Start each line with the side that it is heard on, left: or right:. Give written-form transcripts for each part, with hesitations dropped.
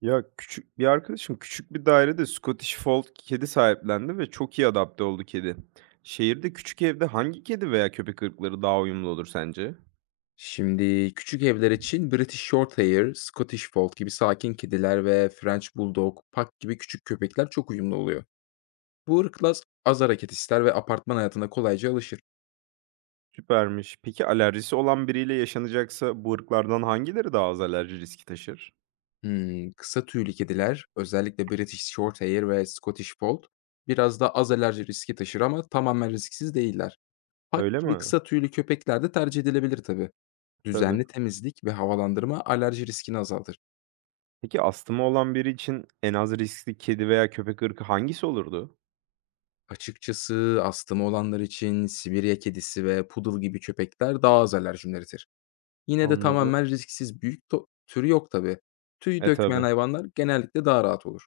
right: Ya, küçük bir arkadaşım küçük bir dairede Scottish Fold kedi sahiplendi ve çok iyi adapte oldu kedi. Şehirde küçük evde hangi kedi veya köpek ırkları daha uyumlu olur sence?
left: Şimdi küçük evler için British Shorthair, Scottish Fold gibi sakin kediler ve French Bulldog, Pug gibi küçük köpekler çok uyumlu oluyor. Bu ırklar az hareket ister ve apartman hayatına kolayca alışır.
right: Süpermiş. Peki alerjisi olan biriyle yaşanacaksa bu ırklardan hangileri daha az alerji riski taşır?
left: Kısa tüylü kediler, özellikle British Shorthair ve Scottish Fold, biraz da az alerji riski taşır ama tamamen risksiz değiller. Pug
right: Öyle
left: gibi
right: mi?
left: kısa tüylü köpekler de tercih edilebilir tabii.
right: Tabii.
left: Düzenli temizlik ve havalandırma alerji riskini azaltır.
right: Peki astımı olan biri için en az riskli kedi veya köpek ırkı hangisi olurdu?
left: Açıkçası astımı olanlar için Sibirya kedisi ve poodle gibi köpekler daha az alerjim üretir. Yine de
right: Anladım.
left: tamamen risksiz büyük türü yok tabii. Tüy
right: E
left: dökmeyen
right: tabii.
left: hayvanlar genellikle daha rahat olur.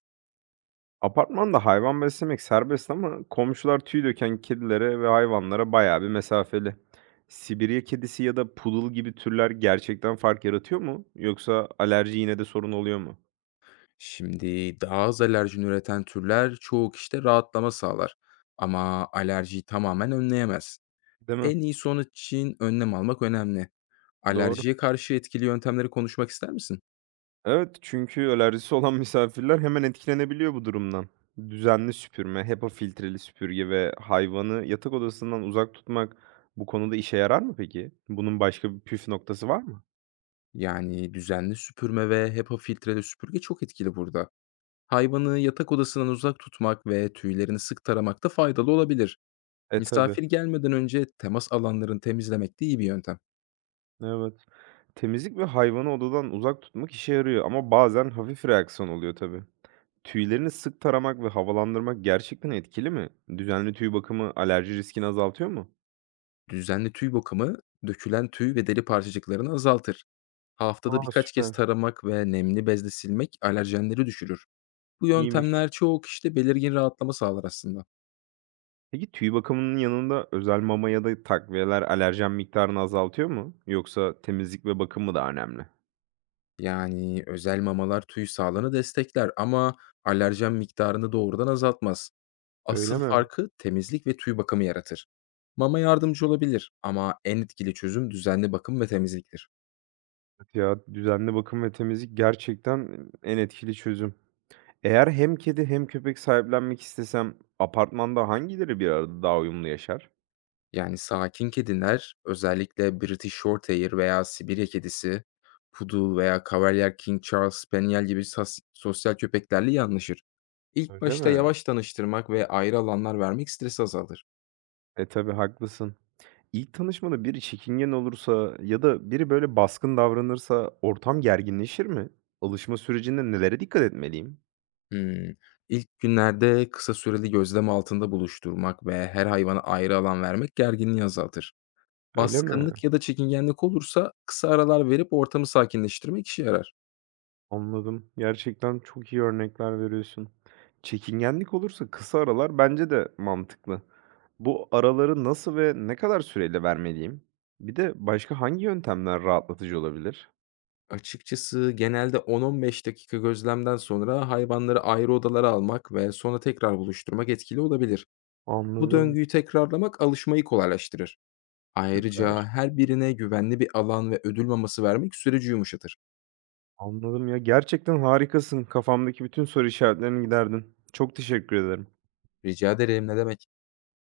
right: Apartmanda hayvan beslemek serbest ama komşular tüy döken kedilere ve hayvanlara bayağı bir mesafeli. Sibirya kedisi ya da poodle gibi türler gerçekten fark yaratıyor mu? Yoksa alerji yine de sorun oluyor mu?
left: Şimdi daha az alerjin üreten türler çoğu kişide rahatlama sağlar. Ama alerjiyi tamamen önleyemez.
right: Değil mi?
left: En iyi sonuç için önlem almak önemli.
right: Doğru.
left: Alerjiye karşı etkili yöntemleri konuşmak ister misin?
right: Evet, çünkü alerjisi olan misafirler hemen etkilenebiliyor bu durumdan. Düzenli süpürme, HEPA filtreli süpürge ve hayvanı yatak odasından uzak tutmak bu konuda işe yarar mı peki? Bunun başka bir püf noktası var mı?
left: Yani düzenli süpürme ve HEPA filtreli süpürge çok etkili burada. Hayvanı yatak odasından uzak tutmak ve tüylerini sık taramak da faydalı olabilir.
right: E tabii.
left: Misafir gelmeden önce temas alanlarını temizlemek de iyi bir yöntem.
right: Evet. Temizlik ve hayvanı odadan uzak tutmak işe yarıyor ama bazen hafif reaksiyon oluyor tabii. Tüylerini sık taramak ve havalandırmak gerçekten etkili mi? Düzenli tüy bakımı alerji riskini azaltıyor mu?
left: Düzenli tüy bakımı dökülen tüy ve deri parçacıklarını azaltır. Haftada
right: Aa
left: birkaç kez
right: süper.
left: taramak ve nemli bezle silmek alerjenleri düşürür. Bu
right: İyiymiş.
left: yöntemler çoğu kişide belirgin rahatlama sağlar aslında.
right: Peki tüy bakımının yanında özel mama ya da takviyeler alerjen miktarını azaltıyor mu? Yoksa temizlik ve bakım mı daha önemli?
left: Yani özel mamalar tüy sağlığını destekler ama alerjen miktarını doğrudan azaltmaz.
right: Öyle
left: Asıl
right: mi?
left: farkı temizlik ve tüy bakımı yaratır. Mama yardımcı olabilir ama en etkili çözüm düzenli bakım ve temizliktir.
right: Ya düzenli bakım ve temizlik gerçekten en etkili çözüm. Eğer hem kedi hem köpek sahiplenmek istesem apartmanda hangileri bir arada daha uyumlu yaşar?
left: Yani sakin kediler, özellikle British Shorthair veya Sibirya kedisi, Poodle veya Cavalier King Charles Spaniel gibi sosyal köpeklerle iyi anlaşır. İlk
right: Öyle
left: başta
right: mi?
left: yavaş tanıştırmak ve ayrı alanlar vermek stresi azalır.
right: E, tabii haklısın. İlk tanışmada biri çekingen olursa ya da biri böyle baskın davranırsa ortam gerginleşir mi? Alışma sürecinde nelere dikkat etmeliyim?
left: Hımm. İlk günlerde kısa süreli gözlem altında buluşturmak ve her hayvana ayrı alan vermek gerginliği azaltır.
right: Öyle mi?
left: Baskınlık ya da çekingenlik olursa kısa aralar verip ortamı sakinleştirmek işe yarar.
right: Anladım. Gerçekten çok iyi örnekler veriyorsun. Çekingenlik olursa kısa aralar bence de mantıklı. Bu araları nasıl ve ne kadar süreyle vermeliyim? Bir de başka hangi yöntemler rahatlatıcı olabilir?
left: Açıkçası genelde 10-15 dakika gözlemden sonra hayvanları ayrı odalara almak ve sonra tekrar buluşturmak etkili olabilir. Bu
right: Anladım.
left: döngüyü tekrarlamak alışmayı kolaylaştırır. Ayrıca
right: Süper.
left: her birine güvenli bir alan ve ödül maması vermek süreci yumuşatır.
right: Anladım ya. Gerçekten harikasın. Kafamdaki bütün soru işaretlerini giderdin. Çok teşekkür ederim.
left: Rica ederim, ne demek.